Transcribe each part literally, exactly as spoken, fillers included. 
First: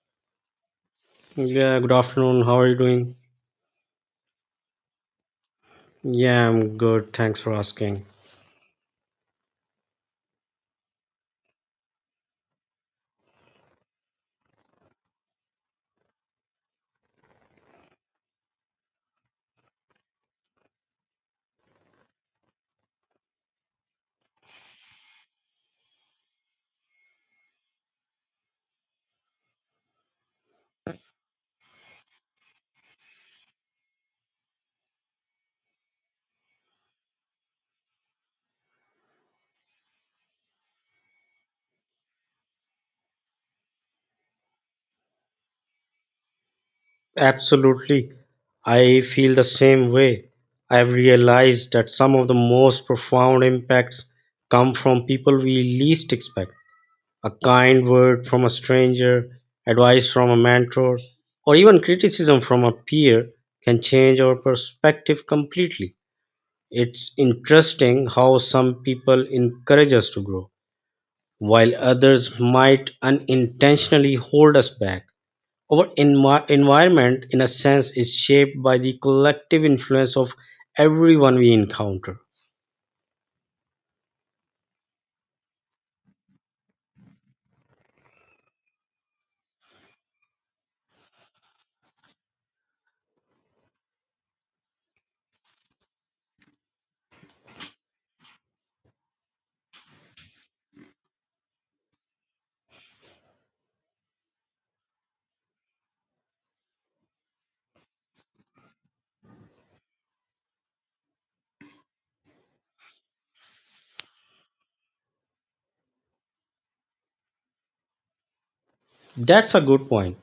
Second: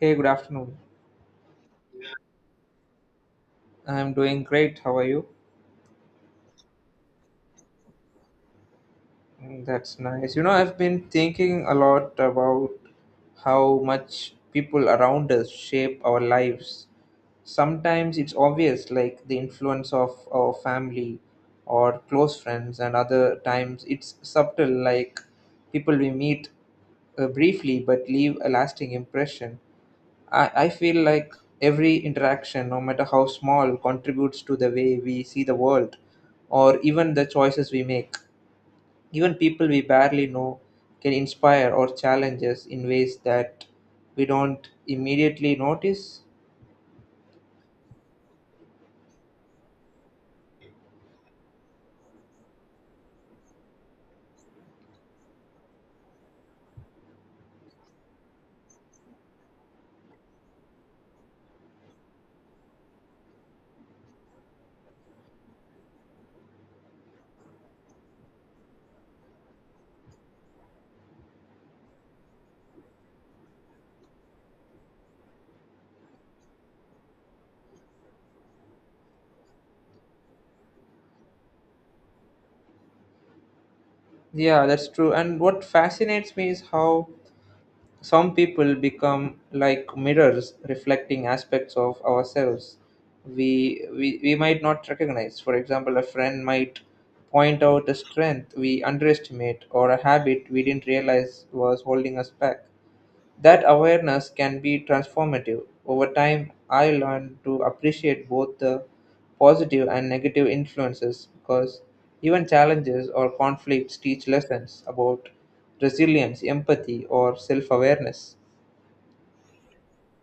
Hey, good afternoon. Yeah, good afternoon. How are you doing? I'm doing great. How are you? Yeah, I'm good. Thanks for asking. Mm, that's nice. You know, I've been thinking a lot about how much people around us shape our lives. Sometimes it's obvious, like the influence of our family or close friends, and other times it's subtle, like people we meet uh, briefly but leave a lasting impression. I, I feel like every interaction, no matter how small, contributes to the way we see the world or even the choices we make. Even people we barely know can inspire or challenge us in ways that we don't immediately notice. Absolutely. I feel the same way. I've realized that some of the most profound impacts come from people we least expect. A kind word from a stranger, advice from a mentor, or even criticism from a peer can change our perspective completely. It's interesting how some people encourage us to grow while others might unintentionally hold us back. Our envi- environment, in a sense, is shaped by the collective influence of everyone we encounter. Yeah, that's true. And what fascinates me is how some people become like mirrors reflecting aspects of ourselves we, we, we might not recognize. For example, a friend might point out a strength we underestimate or a habit we didn't realize was holding us back. That awareness can be transformative. Over time, I learned to appreciate both the positive and negative influences because even challenges or conflicts teach lessons about resilience, empathy, or self awareness. That's a good point.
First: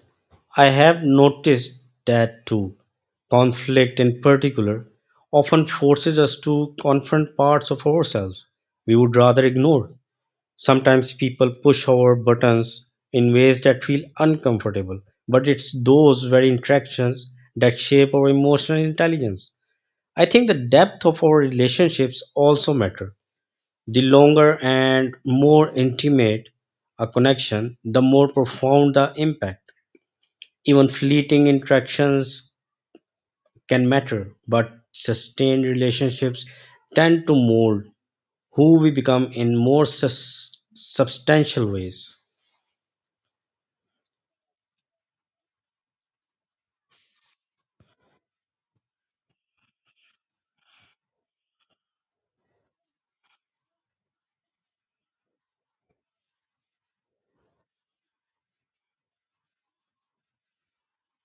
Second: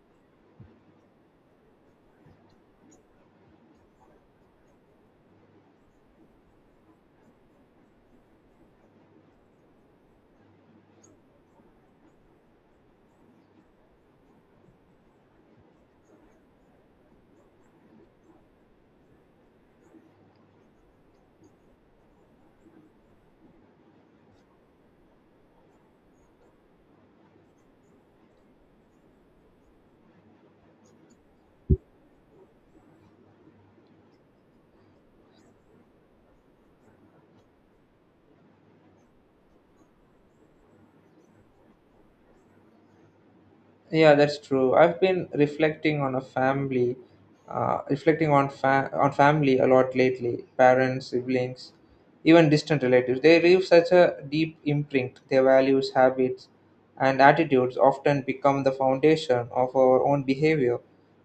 I have noticed that too. Conflict, in particular, often forces us to confront parts of ourselves we would rather ignore. Sometimes people push our buttons in ways that feel uncomfortable, but it's those very interactions that shape our emotional intelligence. I think the depth of our relationships also matter. The longer and more intimate a connection, the more profound the impact. Even fleeting interactions can matter, but sustained relationships tend to mold who we become in more sus- substantial ways. Yeah, that's true. I've been reflecting on a family, uh, reflecting on fa- on family a lot lately. Parents, siblings, even distant relatives. They leave such a deep imprint. Their values, habits, and attitudes often become the foundation of our own behavior,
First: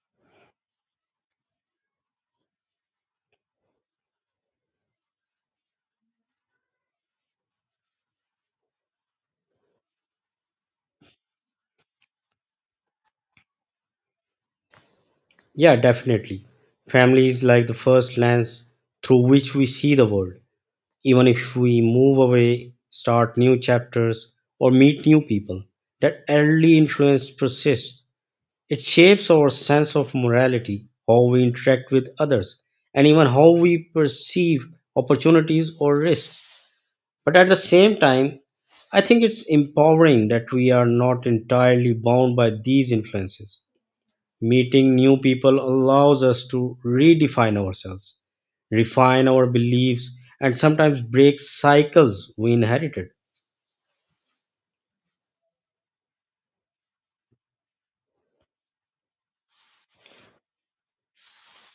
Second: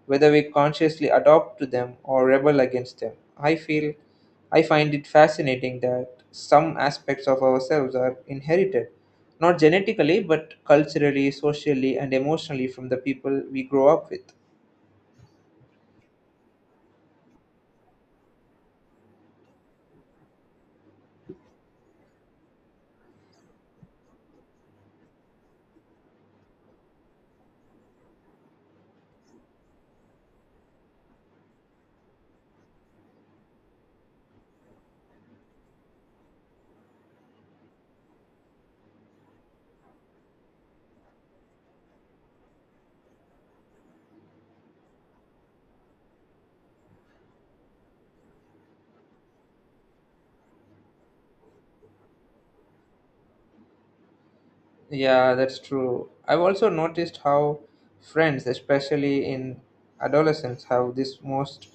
whether we consciously adopt to them or rebel against them. I feel, I find it fascinating that some aspects of ourselves are inherited not genetically, but culturally, socially, and emotionally from the people we grow up with. Yeah, definitely. Family is like the first lens through which we see the world. Even if we move away, start new chapters, or meet new people, that early influence persists. It shapes our sense of morality, how we interact with others, and even how we perceive opportunities or risks. But at the same time, I think it's empowering that we are not entirely bound by these influences. Meeting new people allows us to redefine ourselves, refine our beliefs, and sometimes break cycles we inherited. Yeah, that's true. I've also noticed how friends, especially in adolescence, have this most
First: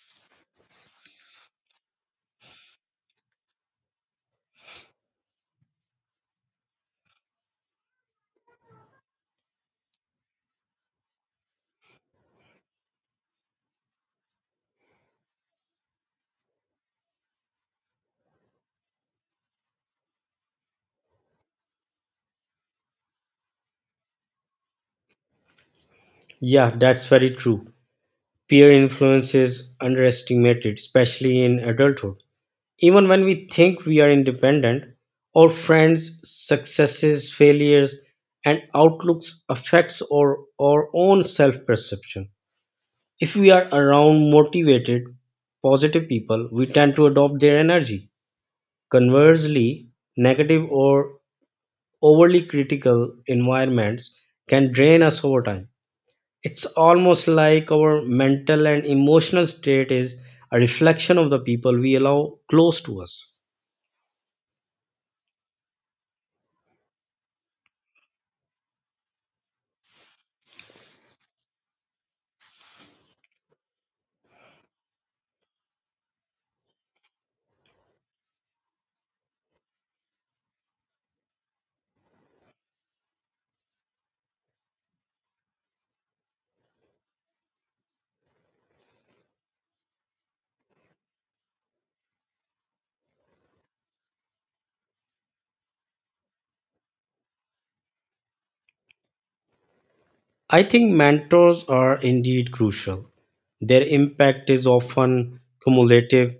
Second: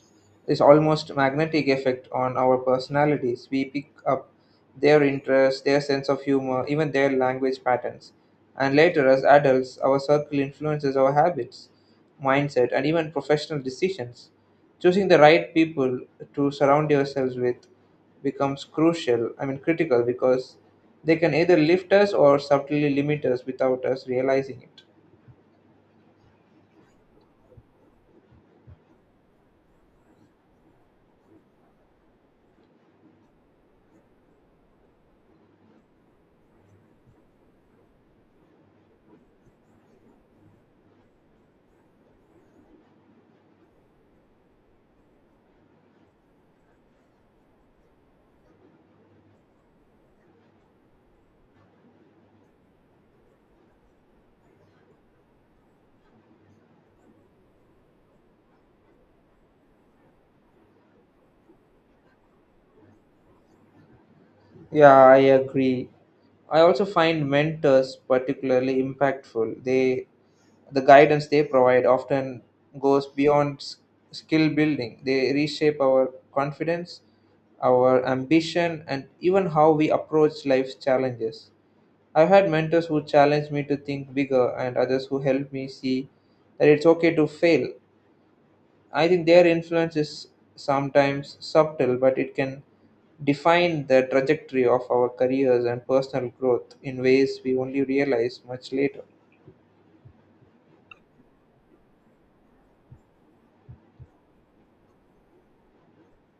this almost magnetic effect on our personalities. We pick up their interests, their sense of humor, even their language patterns. And later, as adults, our circle influences our habits, mindset, and even professional decisions. Choosing the right people to surround yourselves with becomes crucial I mean critical because they can either lift us or subtly limit us without us realizing it. Yeah, that's very true. Peer influence is underestimated, especially in adulthood. Even when we think we are independent, our friends' successes, failures, and outlooks affects our, our own self-perception. If we are around motivated, positive people, we tend to adopt their energy. Conversely, negative or overly critical environments can drain us over time. It's almost like our mental and emotional state is a reflection of the people we allow close to us. Yeah, I agree. I also find mentors particularly impactful. They the guidance they provide often goes beyond s- skill building. They reshape our confidence, our ambition, and even how we approach life's challenges. I've had mentors who challenge me to think bigger and others who help me see that it's okay to fail. I think their influence is sometimes subtle, but it can define the trajectory of our careers and personal growth in ways we only realize much later. I think mentors are indeed crucial. Their impact is often cumulative.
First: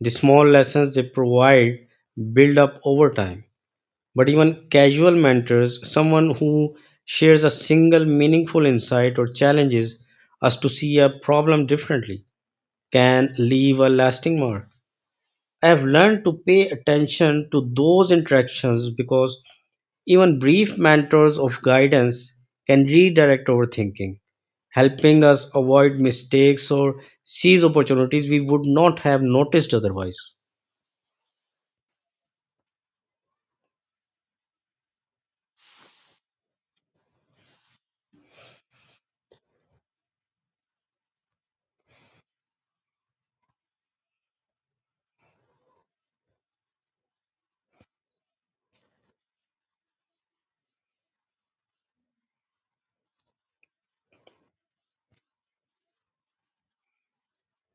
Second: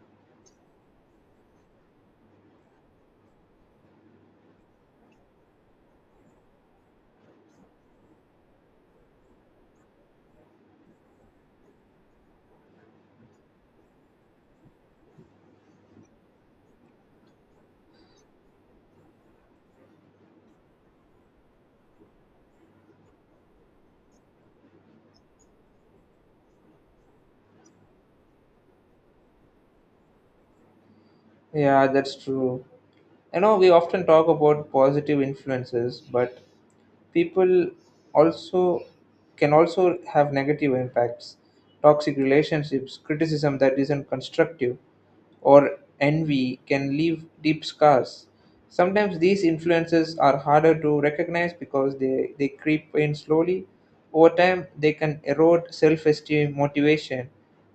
The small lessons they provide build up over time. But even casual mentors, someone who shares a single meaningful insight or challenges us to see a problem differently, can leave a lasting mark. I have learned to pay attention to those interactions because even brief mentors of guidance can redirect our thinking, helping us avoid mistakes or seize opportunities we would not have noticed otherwise. Yeah, that's true. I know we often talk about positive influences, but people also can also have negative impacts. Toxic relationships, criticism that isn't constructive, or envy can leave deep scars. Sometimes these influences are harder to recognize because they, they creep in slowly. Over time they can erode self-esteem, motivation,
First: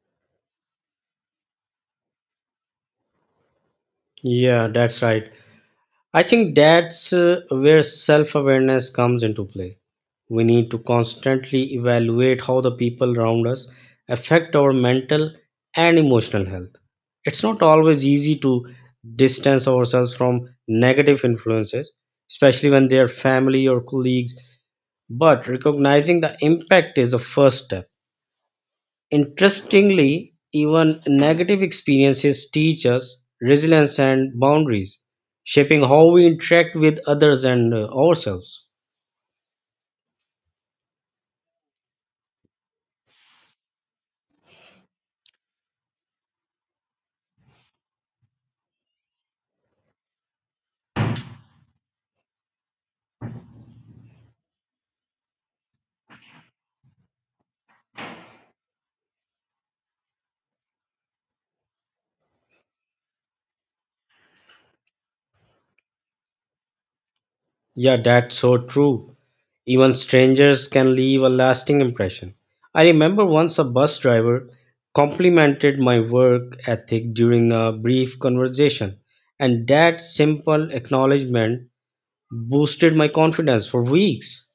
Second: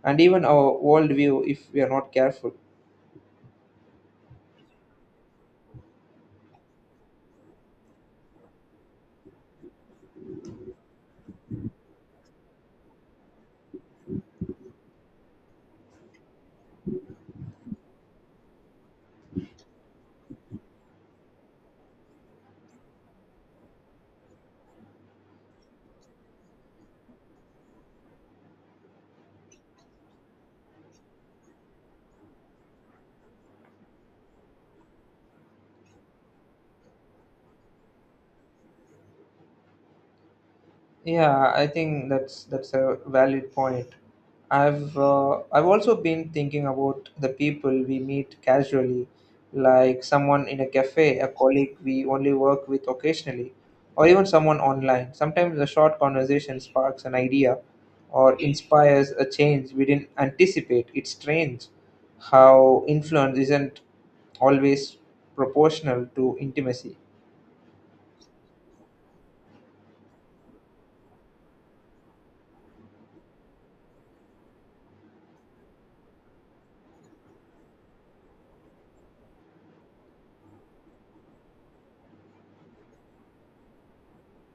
and even our worldview if we are not careful. Yeah, that's right. I think that's uh, where self awareness comes into play. We need to constantly evaluate how the people around us affect our mental and emotional health. It's not always easy to distance ourselves from negative influences, especially when they are family or colleagues, but recognizing the impact is the first step. Interestingly, even negative experiences teach us resilience and boundaries, shaping how we interact with others and uh, ourselves. Yeah, I think that's that's a valid point. I've uh, I've also been thinking about the people we meet casually, like someone in a cafe, a colleague we only work with occasionally, or even someone online. Sometimes a short conversation sparks an idea or inspires a change we didn't anticipate. It's strange how influence isn't always proportional to intimacy. Yeah, that's so true. Even strangers can leave a lasting impression. I remember once a bus driver complimented my work ethic during a brief conversation, and that simple acknowledgement boosted my confidence for weeks.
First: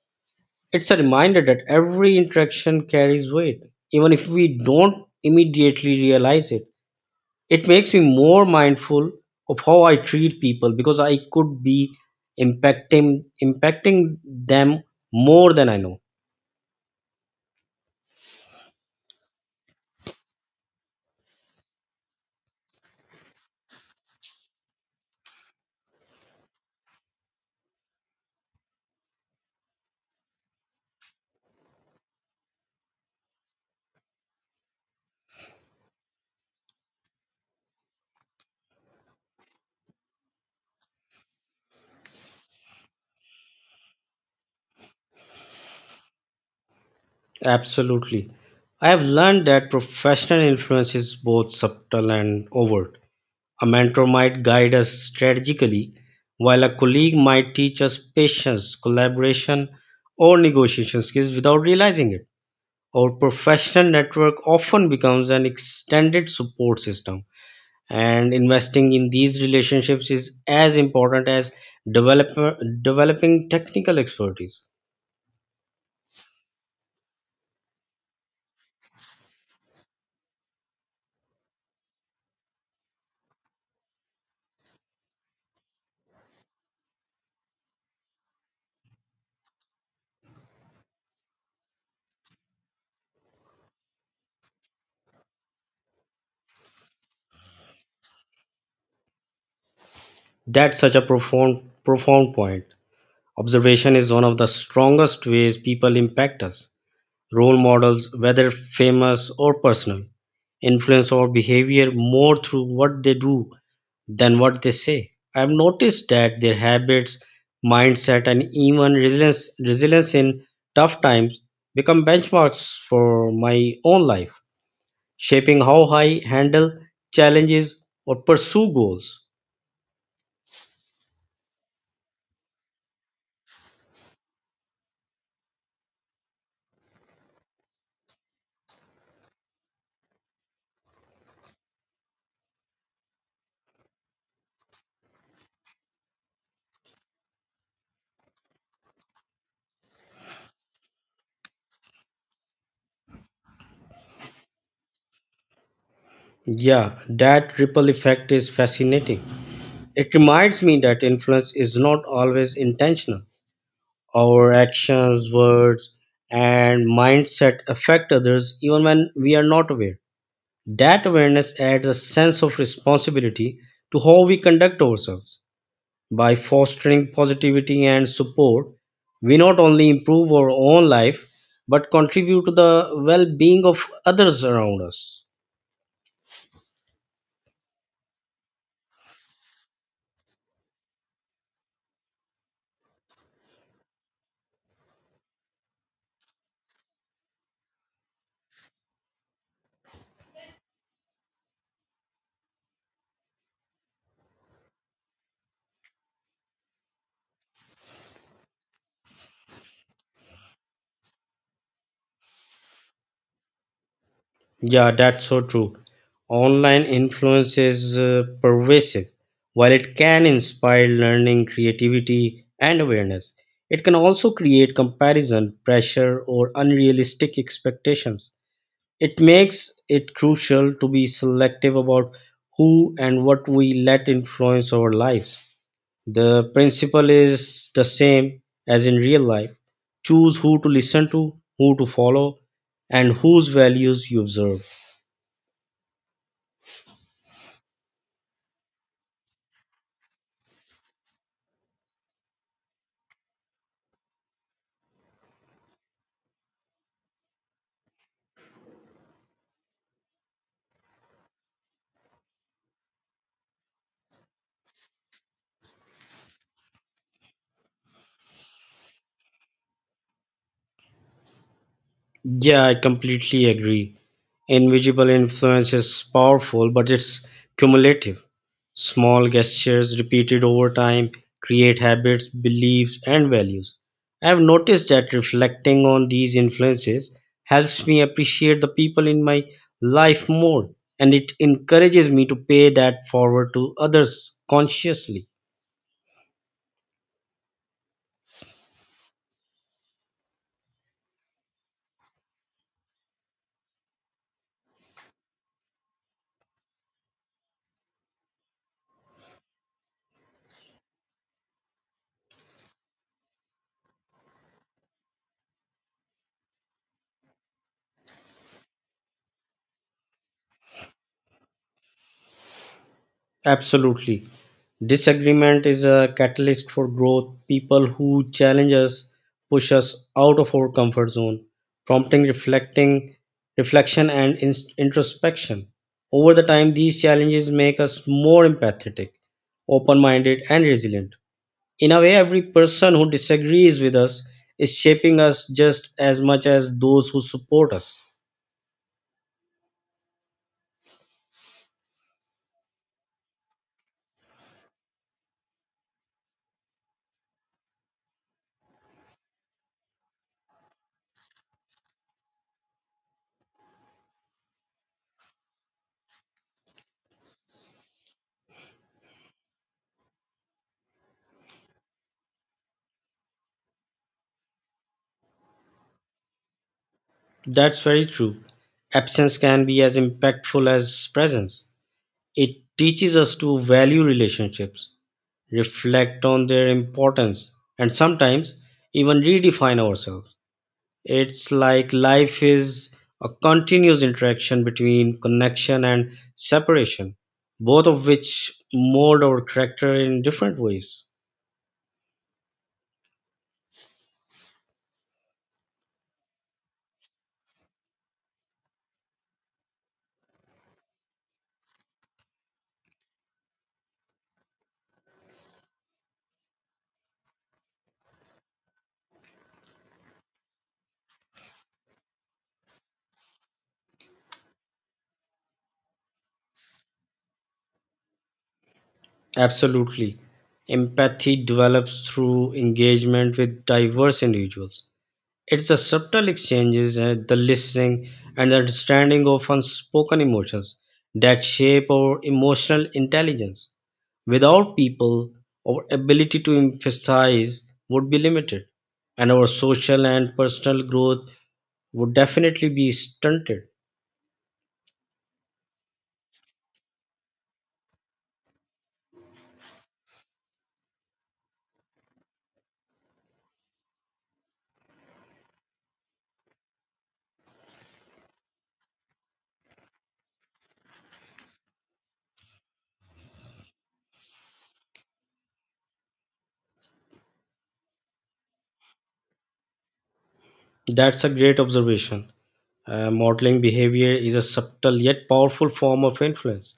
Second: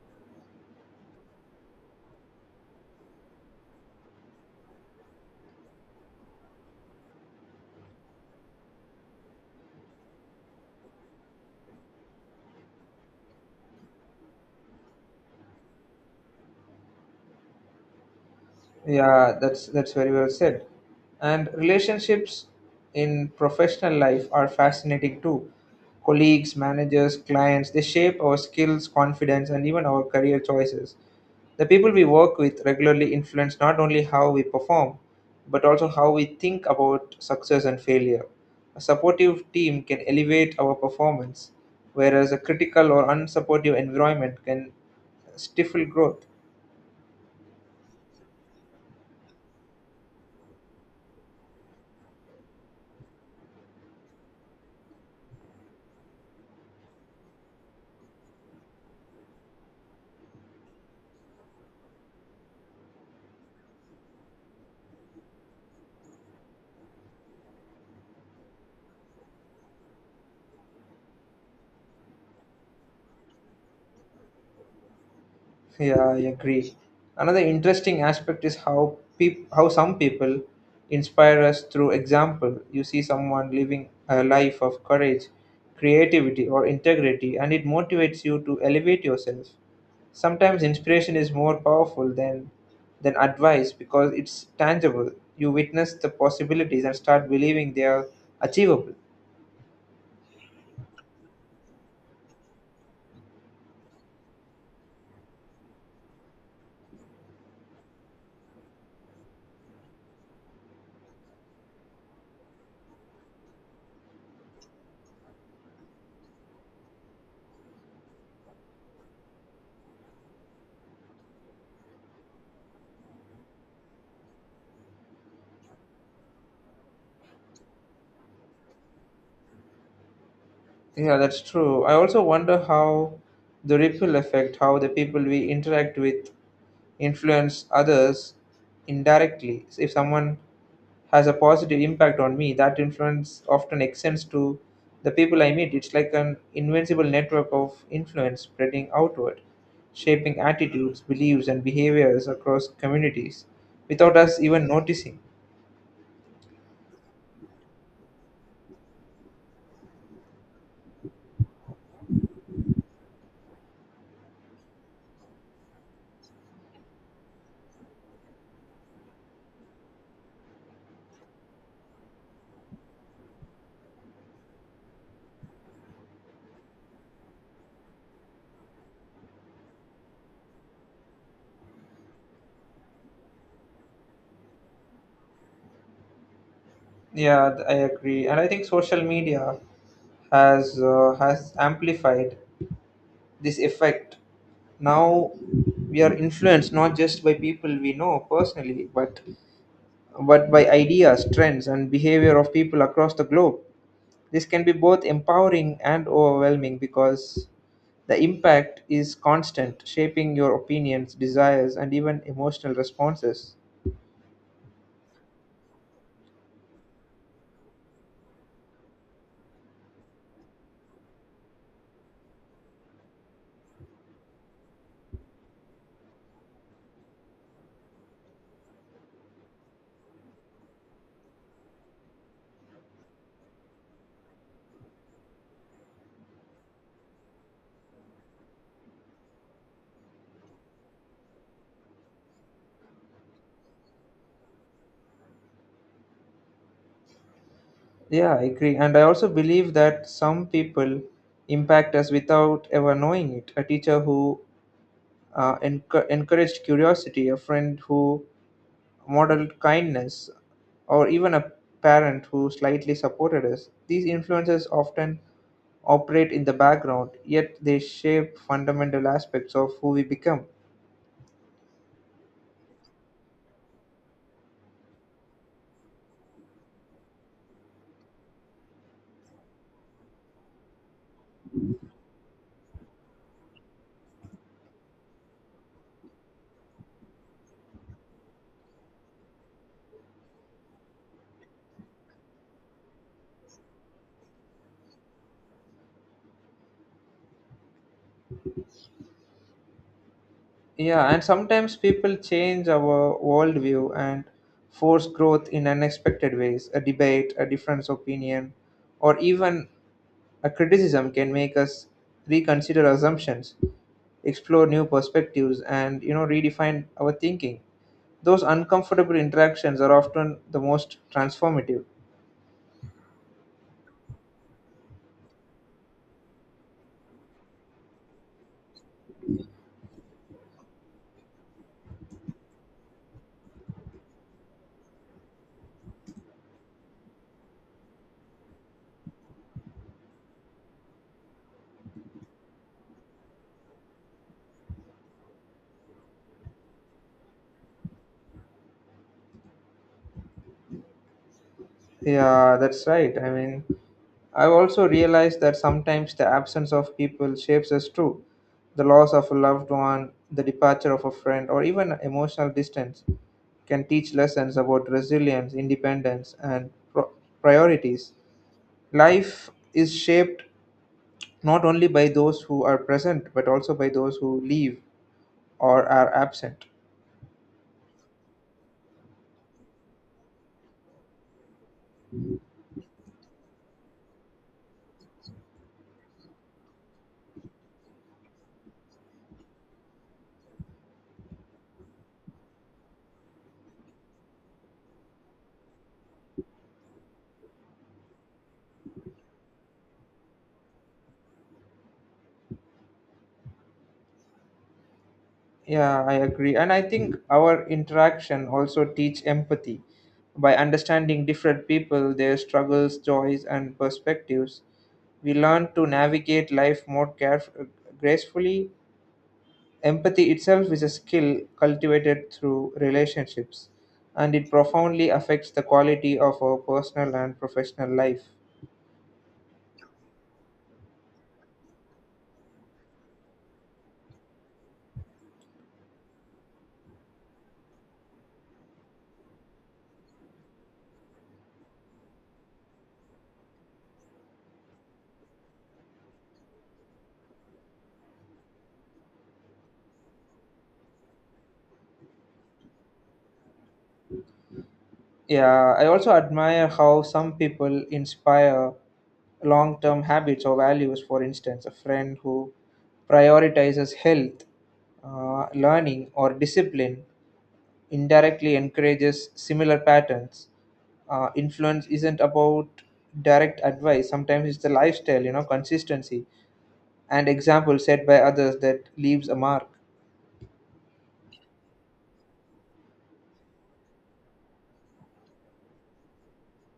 It's a reminder that every interaction carries weight, even if we don't immediately realize it. It makes me more mindful of how I treat people because I could be impacting impacting them more than I know. Yeah, that's that's very well said. And relationships in professional life are fascinating too. Colleagues, managers, clients, they shape our skills, confidence, and even our career choices. The people we work with regularly influence not only how we perform, but also how we think about success and failure. A supportive team can elevate our performance, whereas a critical or unsupportive environment can stifle growth. Absolutely. I have learned that professional influence is both subtle and overt. A mentor might guide us strategically, while a colleague might teach us patience, collaboration, or negotiation skills without realizing it. Our professional network often becomes an extended support system, and investing in these relationships is as important as develop- developing technical expertise. Yeah, I agree. Another interesting aspect is how peop- how some people inspire us through example. You see someone living a life of courage, creativity, or integrity, and it motivates you to elevate yourself. Sometimes inspiration is more powerful than than advice because it's tangible. You witness the possibilities and start believing they are achievable. That's such a profound, profound point. Observation is one of the strongest ways people impact us. Role models, whether famous or personal, influence our behavior more through what they do than what they say. I've noticed that their habits, mindset, and even resilience, resilience in tough times become benchmarks for my own life, shaping how I handle challenges or pursue goals. Yeah, that's true. I also wonder how the ripple effect, how the people we interact with influence others indirectly. If someone has a positive impact on me, that influence often extends to the people I meet. It's like an invincible network of influence spreading outward, shaping attitudes, beliefs, and behaviors across communities without us even noticing. Yeah, that ripple effect is fascinating. It reminds me that influence is not always intentional. Our actions, words, and mindset affect others even when we are not aware. That awareness adds a sense of responsibility to how we conduct ourselves. By fostering positivity and support, we not only improve our own life but contribute to the well being of others around us. Yeah, th- I agree. And I think social media has uh, has amplified this effect. Now we are influenced not just by people we know personally, but but by ideas, trends, and behavior of people across the globe. This can be both empowering and overwhelming because the impact is constant, shaping your opinions, desires, and even emotional responses. Yeah, that's so true. Online influence is uh, pervasive. While it can inspire learning, creativity, and awareness, it can also create comparison, pressure, or unrealistic expectations. It makes it crucial to be selective about who and what we let influence our lives. The principle is the same as in real life: choose who to listen to, who to follow, and whose values you observe. Yeah, I agree. And I also believe that some people impact us without ever knowing it. A teacher who uh, enc- encouraged curiosity, a friend who modeled kindness, or even a parent who slightly supported us. These influences often operate in the background, yet they shape fundamental aspects of who we become. Yeah, I completely agree. Invisible influence is powerful, but it's cumulative. Small gestures repeated over time create habits, beliefs, and values. I have noticed that reflecting on these influences helps me appreciate the people in my life more, and it encourages me to pay that forward to others consciously. Yeah, and sometimes people change our worldview and force growth in unexpected ways. A debate, a different opinion, or even a criticism can make us reconsider assumptions, explore new perspectives, and you know redefine our thinking. Those uncomfortable interactions are often the most transformative. Absolutely. Disagreement is a catalyst for growth. People who challenge us push us out of our comfort zone, prompting reflecting reflection and ins- introspection. Over the time, these challenges make us more empathetic, open-minded, and resilient. In a way, every person who disagrees with us is shaping us just as much as those who support us. Yeah, that's right. I mean, I've also realized that sometimes the absence of people shapes us too. The loss of a loved one, the departure of a friend, or even emotional distance can teach lessons about resilience, independence, and pro- priorities. Life is shaped not only by those who are present but also by those who leave or are absent. That's very true. Absence can be as impactful as presence. It teaches us to value relationships, reflect on their importance, and sometimes even redefine ourselves. It's like life is a continuous interaction between connection and separation, both of which mold our character in different ways. Yeah, I agree. And I think our interaction also teach empathy. By understanding different people, their struggles, joys, and perspectives, we learn to navigate life more caref- gracefully. Empathy itself is a skill cultivated through relationships, and it profoundly affects the quality of our personal and professional life. Absolutely. Empathy develops through engagement with diverse individuals. It's the subtle exchanges, uh, the listening, and the understanding of unspoken emotions that shape our emotional intelligence. Without people, our ability to emphasize would be limited, and our social and personal growth would definitely be stunted. Yeah, I also admire how some people inspire long term habits or values. For instance, a friend who prioritizes health, uh, learning, or discipline indirectly encourages similar patterns. Uh, influence isn't about direct advice, sometimes it's the lifestyle, you know, consistency and example set by others that leaves a mark. That's a great observation. Uh, modeling behavior is a subtle yet powerful form of influence.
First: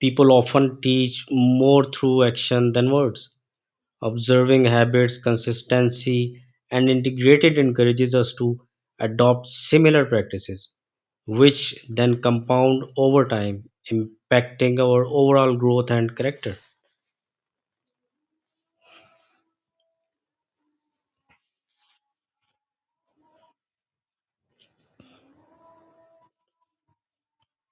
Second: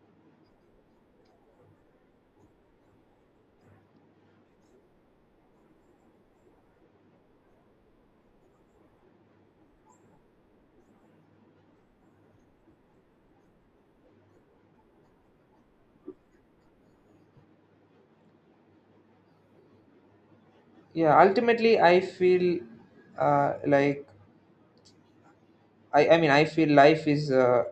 People often teach more through action than words, observing habits, consistency, and integrated encourages us to adopt similar practices, which then compound over time, impacting our overall growth and character. Yeah, ultimately I feel uh, like I, I mean i feel life is uh,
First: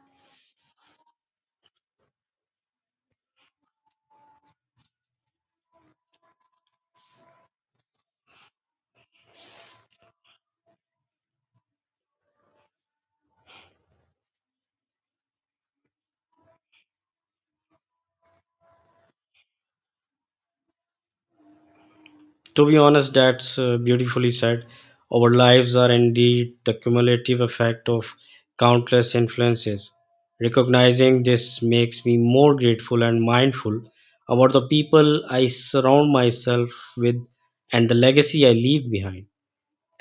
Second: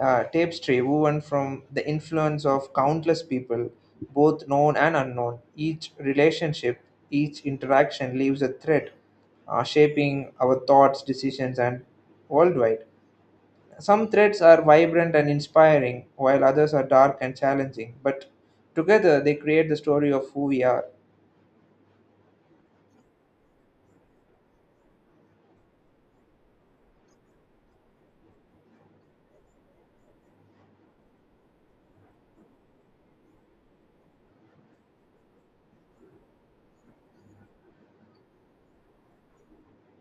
uh, tapestry woven from the influence of countless people, both known and unknown. Each relationship, each interaction leaves a thread, uh, shaping our thoughts, decisions, and worldwide. Some threads are vibrant and inspiring, while others are dark and challenging, but together they create the story of who we are. To be honest, that's uh, beautifully said. Our lives are indeed the cumulative effect of countless influences. Recognizing this makes me more grateful and mindful about the people I surround myself with and the legacy I leave behind.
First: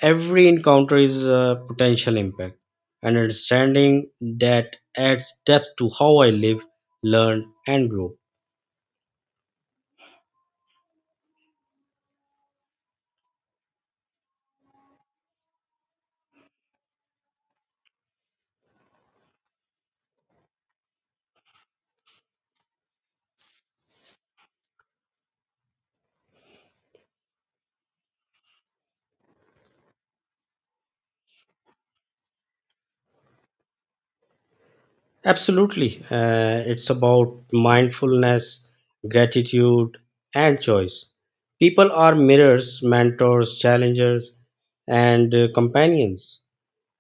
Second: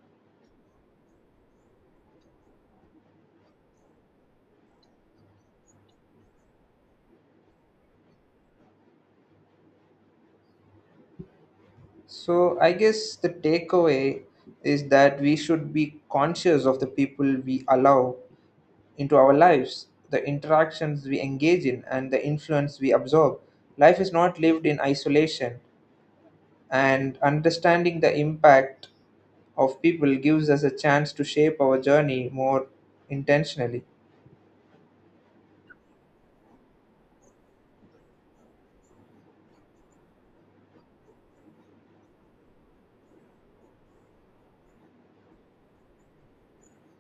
Every encounter is a potential impact, and understanding that adds depth to how I live, learn, and grow. So, I guess the takeaway is that we should be conscious of the people we allow into our lives, the interactions we engage in, and the influence we absorb. Life is not lived in isolation, and understanding the impact of people gives us a chance to shape our journey more intentionally. Absolutely. Uh, it's about mindfulness, gratitude, and choice. People are mirrors, mentors, challengers, and uh, companions.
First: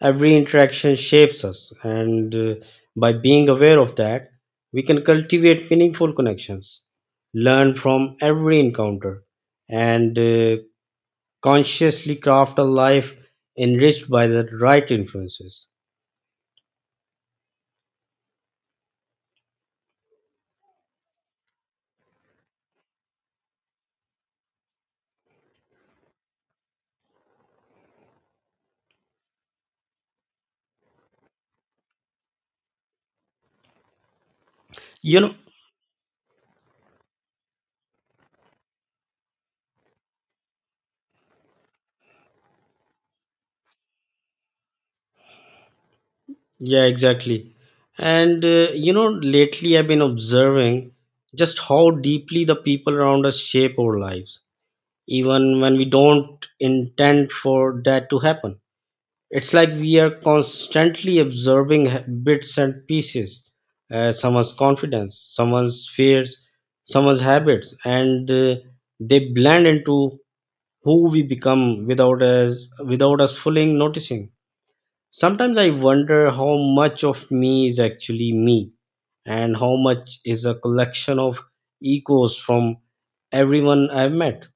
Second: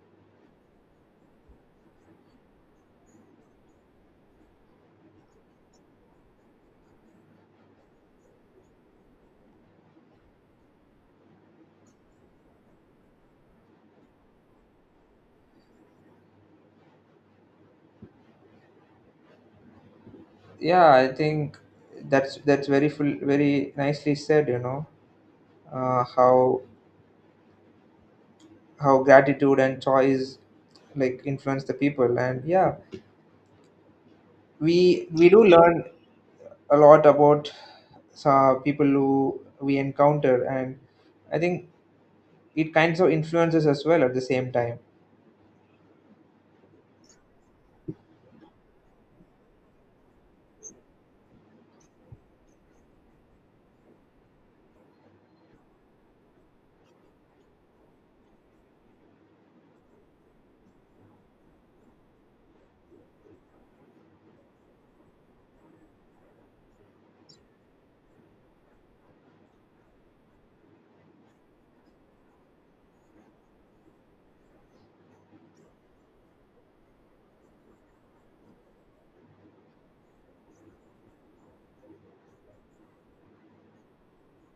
Every interaction shapes us, and uh, by being aware of that, we can cultivate meaningful connections, learn from every encounter, and uh, consciously craft a life enriched by the right influences. Yeah, I think that's that's very full, very nicely said. You know, uh, how how gratitude and choice like influence the people, and yeah, we You we know, do learn a lot about uh, people who we encounter, and I think it kinds of influences as well at the same time. yeah, exactly. And uh, you know, lately I've been observing just how deeply the people around us shape our lives, even when we don't intend for that to happen. It's like we are constantly observing h- bits and pieces, uh, someone's confidence, someone's fears, someone's habits, and uh, they blend into who we become without us without us fully noticing. Sometimes I wonder how much of me is actually me, and how much is a collection of echoes from everyone I've met.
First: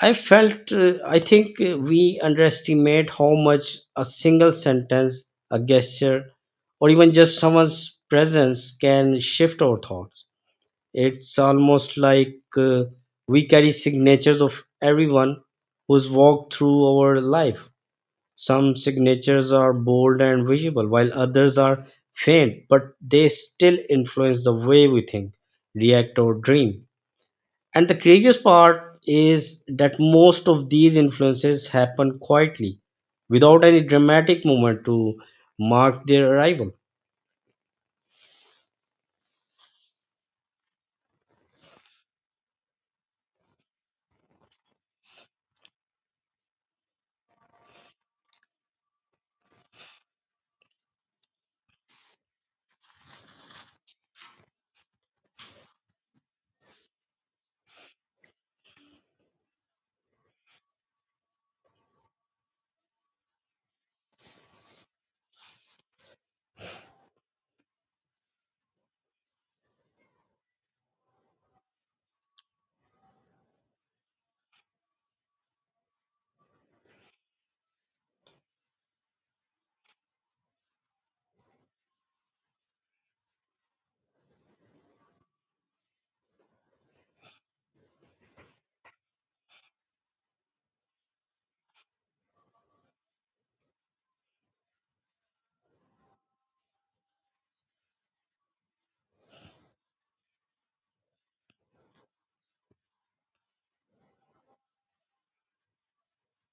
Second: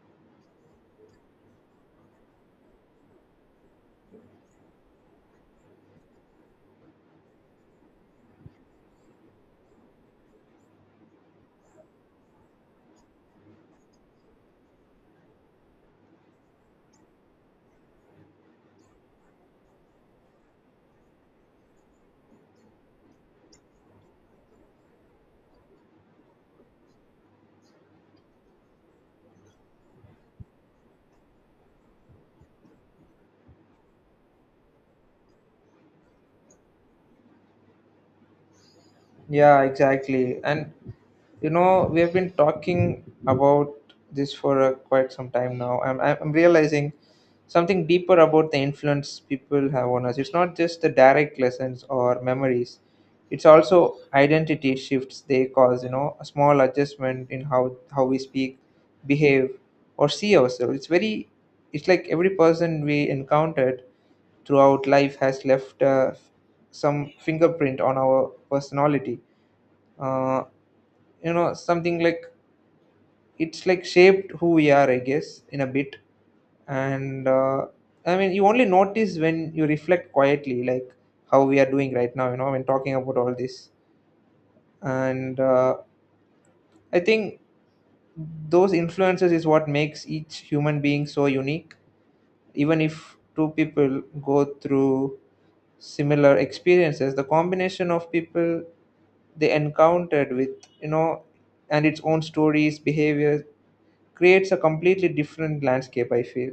I felt, uh, I think uh, we underestimate how much a single sentence, a gesture, or even just someone's presence can shift our thoughts. It's almost like uh, we carry signatures of everyone who's walked through our life. Some signatures are bold and visible, while others are faint, but they still influence the way we think, react, or dream. And the craziest part is that most of these influences happen quietly, without any dramatic moment to mark their arrival. Yeah, exactly. And you know, we have been talking about this for uh, quite some time now. I'm, I'm I'm realizing something deeper about the influence people have on us. It's not just the direct lessons or memories, it's also identity shifts they cause, you know, a small adjustment in how, how we speak, behave, or see ourselves. It's very, it's like every person we encountered throughout life has left uh, some fingerprint on our personality. Uh, you know, something like it's like shaped who we are I guess in a bit, and uh, I mean you only notice when you reflect quietly, like how we are doing right now, you know, when talking about all this. And uh, I think those influences is what makes each human being so unique. Even if two people go through similar experiences, the combination of people they encountered with, you know, and its own stories, behaviors, creates a completely different landscape I feel.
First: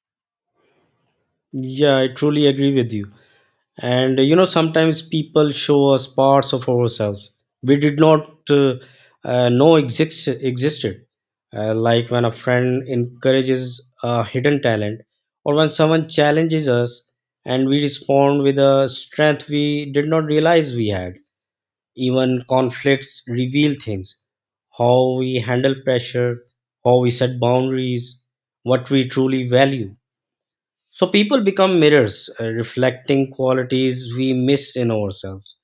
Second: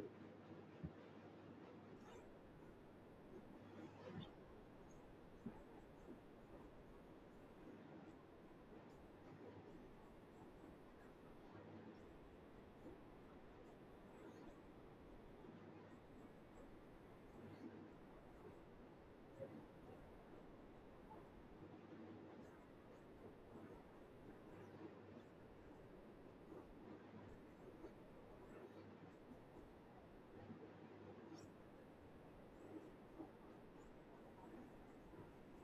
Yeah, I truly agree with you. And uh, you know, sometimes people show us parts of ourselves we did not uh, uh, know exist- existed. Uh, like when a friend encourages a hidden talent, or when someone challenges us and we respond with a strength we did not realize we had. Even conflicts reveal things: how we handle pressure, how we set boundaries, what we truly value. So people become mirrors, uh, reflecting qualities we miss in ourselves.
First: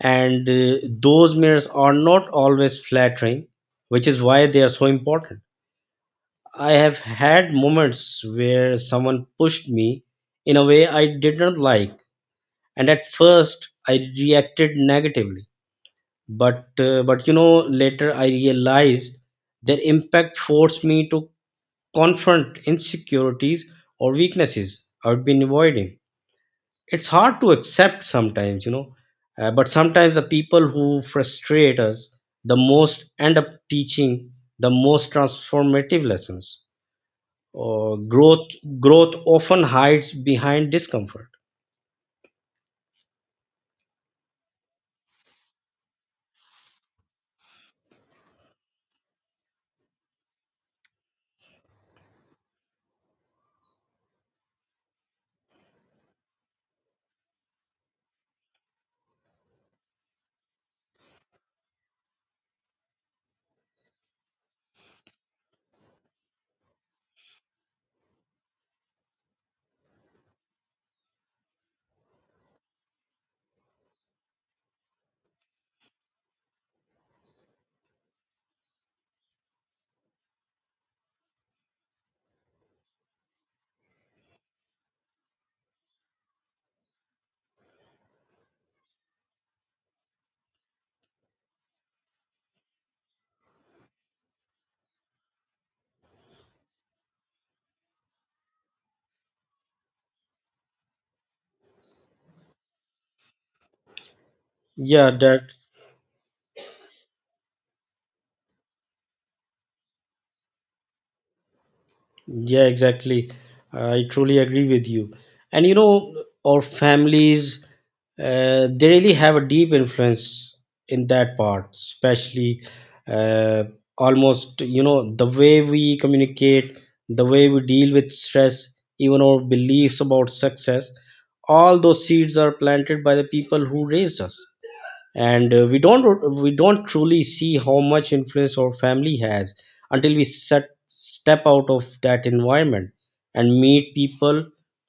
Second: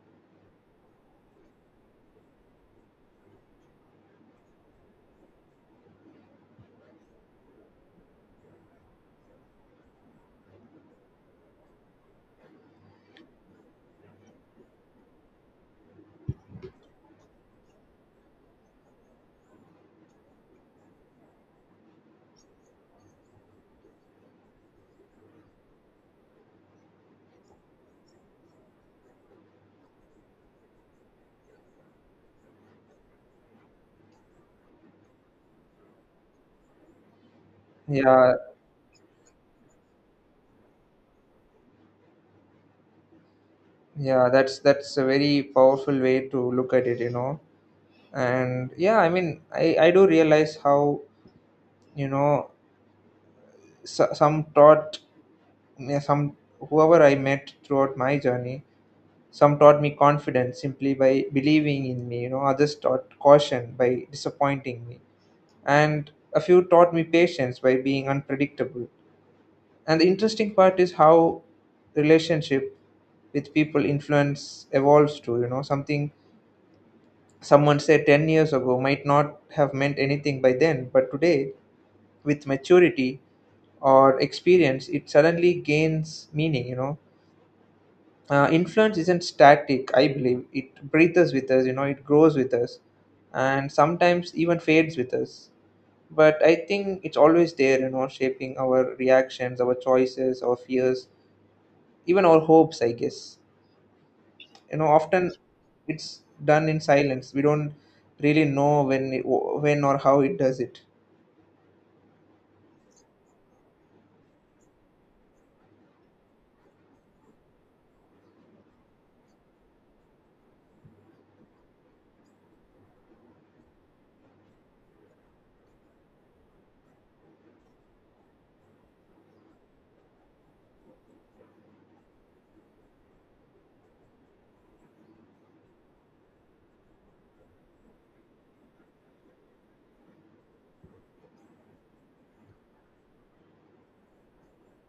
And uh, those mirrors are not always flattering, which is why they are so important. I have had moments where someone pushed me in a way I did not like, and at first I reacted negatively, but uh, but you know, later I realized their impact forced me to confront insecurities or weaknesses I've been avoiding. It's hard to accept sometimes you know uh, But sometimes the people who frustrate us the most end up teaching the most transformative lessons or Yeah, growth growth often hides behind discomfort. yeah, that's that's a very powerful way to look at it, you know. And yeah, I mean, I I do realize how, you know, so, some taught me- some whoever I met throughout my journey, some taught me confidence simply by believing in me, you know, others taught caution by disappointing me. And a few taught me patience by being unpredictable. And the interesting part is how relationship with people influence evolves to, you know, something someone said ten years ago might not have meant anything by then, but today, with maturity or experience, it suddenly gains meaning, you know. Uh, influence isn't static, I believe. It breathes with us, you know, it grows with us, and sometimes even fades with us. But I think it's always there, you know, shaping our reactions, our choices, our fears, even our hopes, I guess. You know, yeah often that it's done in silence. We don't really know when it- when or how it does it. Yeah, exactly. I truly agree with you. And you know, our families, uh, they really have a deep influence in that part, especially uh, almost, you know, the way we communicate, the way we deal with stress, even our beliefs about success. All those seeds are planted by the people who raised us, and uh, we don't we don't truly see how much influence our family has until we set, step out of that environment and meet people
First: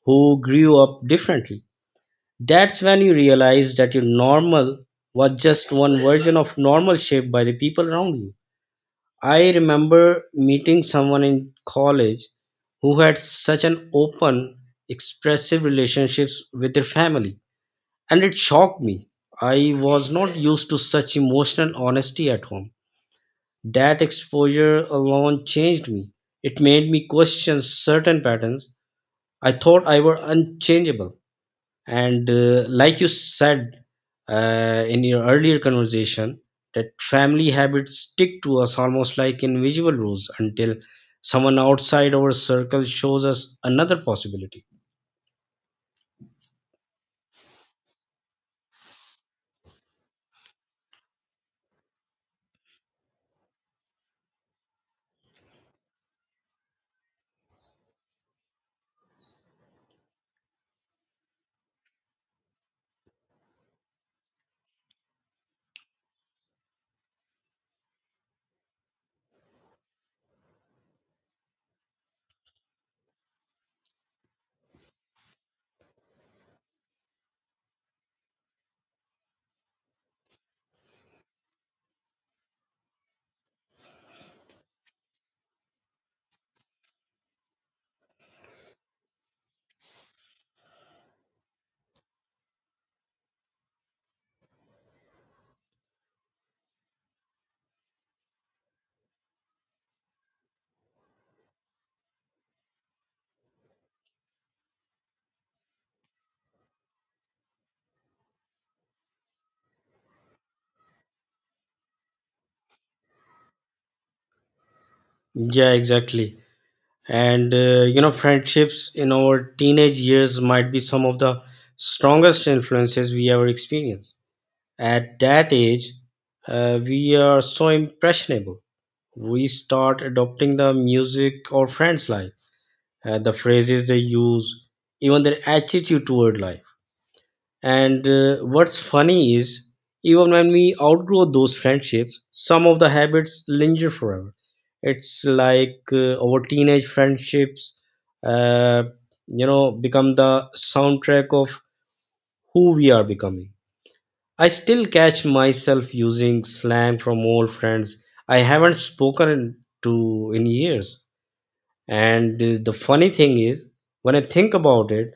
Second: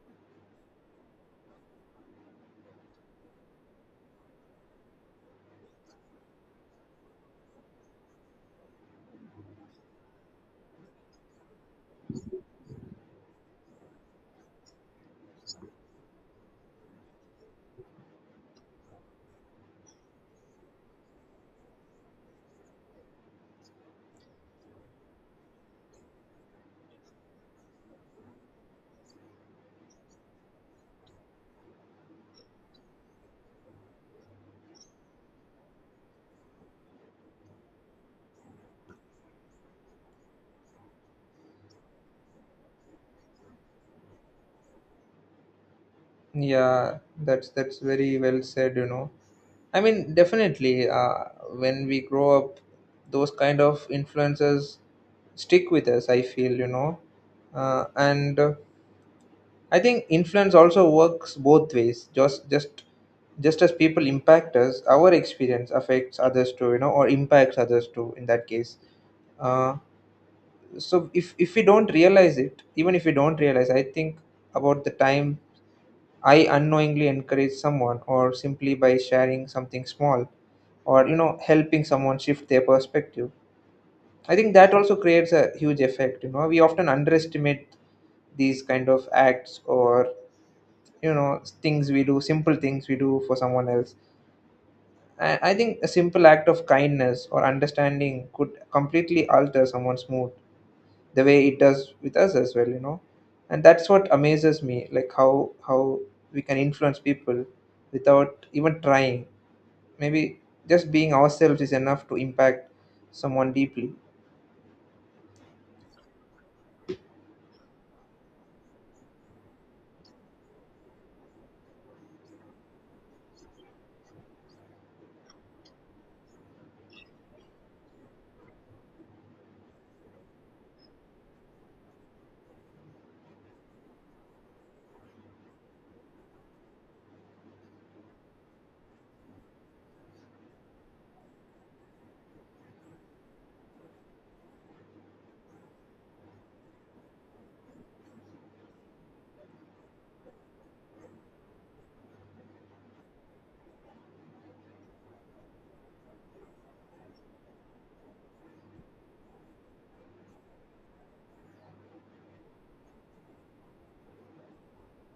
who grew up differently. That's when you realize that your normal was just one version of normal shaped by the people around you. I remember meeting someone in college who had such an open, expressive relationships with their family, and it shocked me. I was not used to such emotional honesty at home. That exposure alone changed me. It made me question certain patterns I thought I were unchangeable. And uh, like you said, uh, in your earlier conversation, that family habits stick to us almost like invisible rules until someone outside our circle shows us another possibility. Yeah, that's that's very well said, you know. I mean definitely uh, when we grow up those kind of influences stick with us I feel, you know. Uh, and uh, I think influence also works both ways. Just just just as people impact us, our experience affects others too, you know, or impacts others too in that case. Uh, so if if we don't realize it, even if we don't realize, I think about the time I unknowingly encourage someone, or simply by sharing something small, or you know helping someone shift their perspective, I think that also creates a huge effect. You know, we often underestimate these kind of acts, or you know things we do, simple things we do for someone else. I, I think a simple act of kindness or understanding could completely alter someone's mood, the way it does with us as well, you know. And that's what amazes me, like how how we can influence people without even trying. Maybe just being ourselves is enough to impact someone deeply. Yeah, exactly. and uh, You know, friendships in our teenage years might be some of the strongest influences we ever experience at that age. Uh, we are so impressionable, we start adopting the music our friends like, uh, the phrases they use, even their attitude toward life. And uh, what's funny is, even when we outgrow those friendships, some of the habits linger forever. It's like uh, our teenage friendships, uh, you know, become the soundtrack of who we are becoming. I still catch myself using slang from old friends I haven't spoken to in years. And uh, the funny thing is, when I think about it,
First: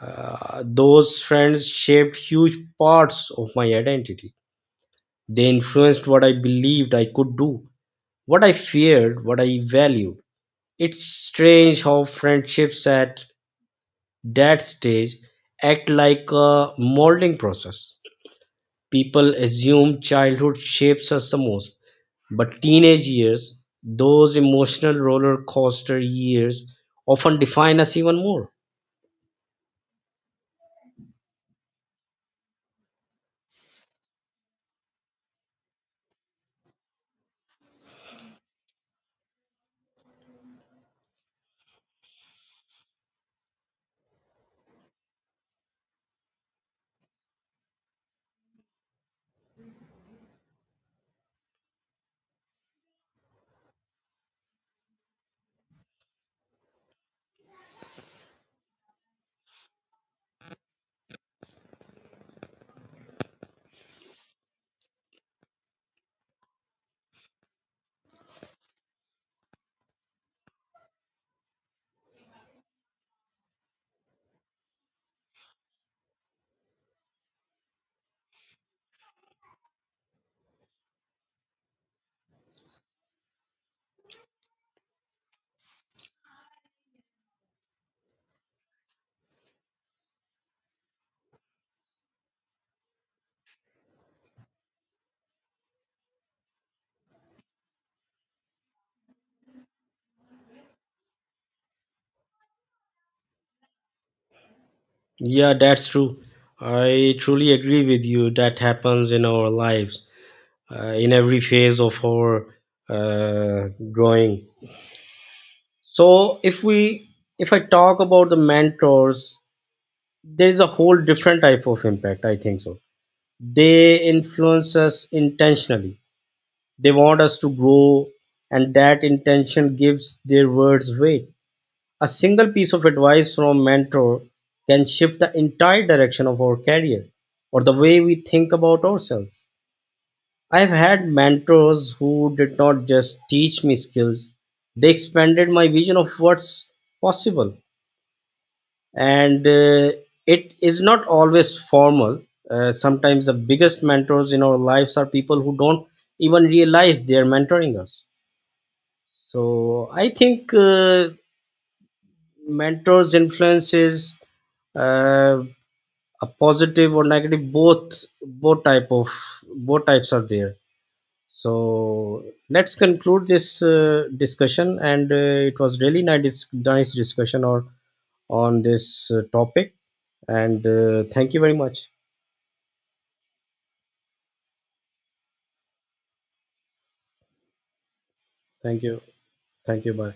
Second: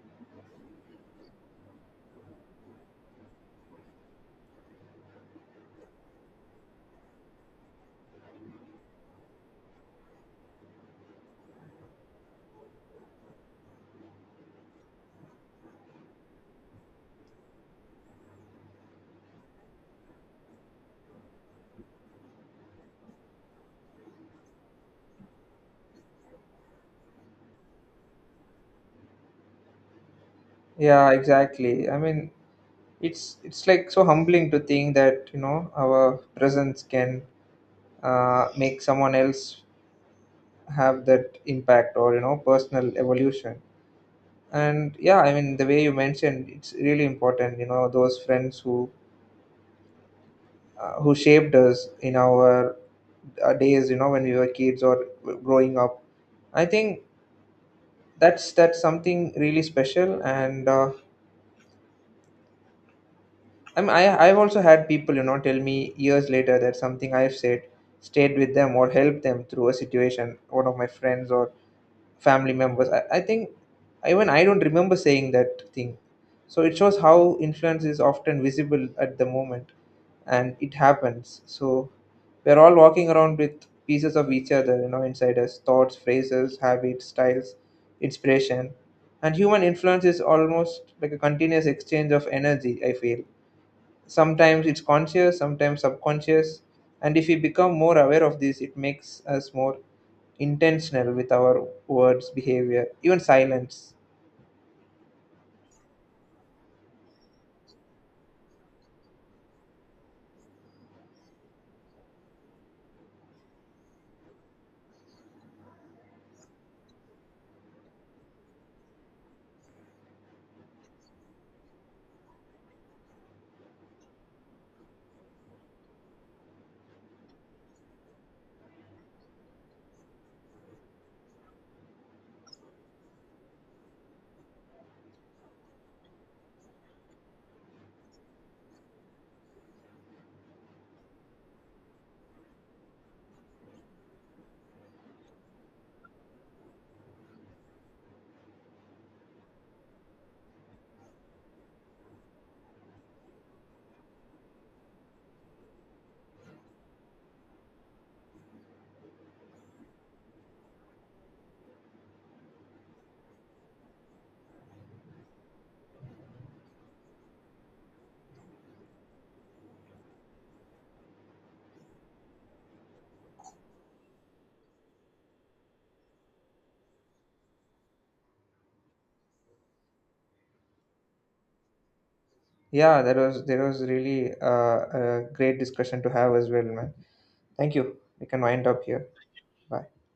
uh, those friends shaped huge parts of my identity. They influenced what I believed I could do, what I feared, what I valued. It's strange how friendships at that stage act like a molding process. People assume childhood shapes us the most, but teenage years, those emotional roller coaster years, often define us even more. Yeah, exactly, I mean it's it's like so humbling to think that, you know, our presence can uh, make someone else have that impact, or you know personal evolution. And yeah, I mean the way you mentioned, it's really important, you know, those friends who uh, who shaped us in our uh, days, you know, when we were kids or growing up. I think that's that's something really special. And uh, I'm, I, i've also had people, you know, tell me years later that something I've said stayed with them or helped them through a situation, one of my friends or family members. I, I think even I don't remember saying that thing. So it shows how influence is often visible at the moment and it happens. So we're all walking around with pieces of each other, you know, inside us, thoughts, phrases, habits, styles, inspiration. And human influence is almost like a continuous exchange of energy, I feel. Sometimes it's conscious, sometimes subconscious. And if we become more aware of this, it makes us more intentional with our words, behavior, even silence. Yeah, that's true. I truly agree with you. That happens in our lives, uh, in every phase of our uh, growing. So, if we, if I talk about the mentors, there is a whole different type of impact, I think so. They influence us intentionally. They want us to grow, and that intention gives their words weight. A single piece of advice from a mentor can shift the entire direction of our career or the way we think about ourselves. I've had mentors who did not just teach me skills, they expanded my vision of what's possible. And uh, it is not always formal. Uh, sometimes the biggest mentors in our lives are people who don't even realize they are mentoring us. So I think uh, mentors' influences, uh, a positive or negative, both both type of both types are there. So let's conclude this uh, discussion, and uh, it was really nice nice discussion or on this uh, topic, and uh, thank you very much. Yeah, that was that was really uh, a great discussion to have as well, man. Thank you. We can wind Thank up you. here. Thank Bye. you, bye.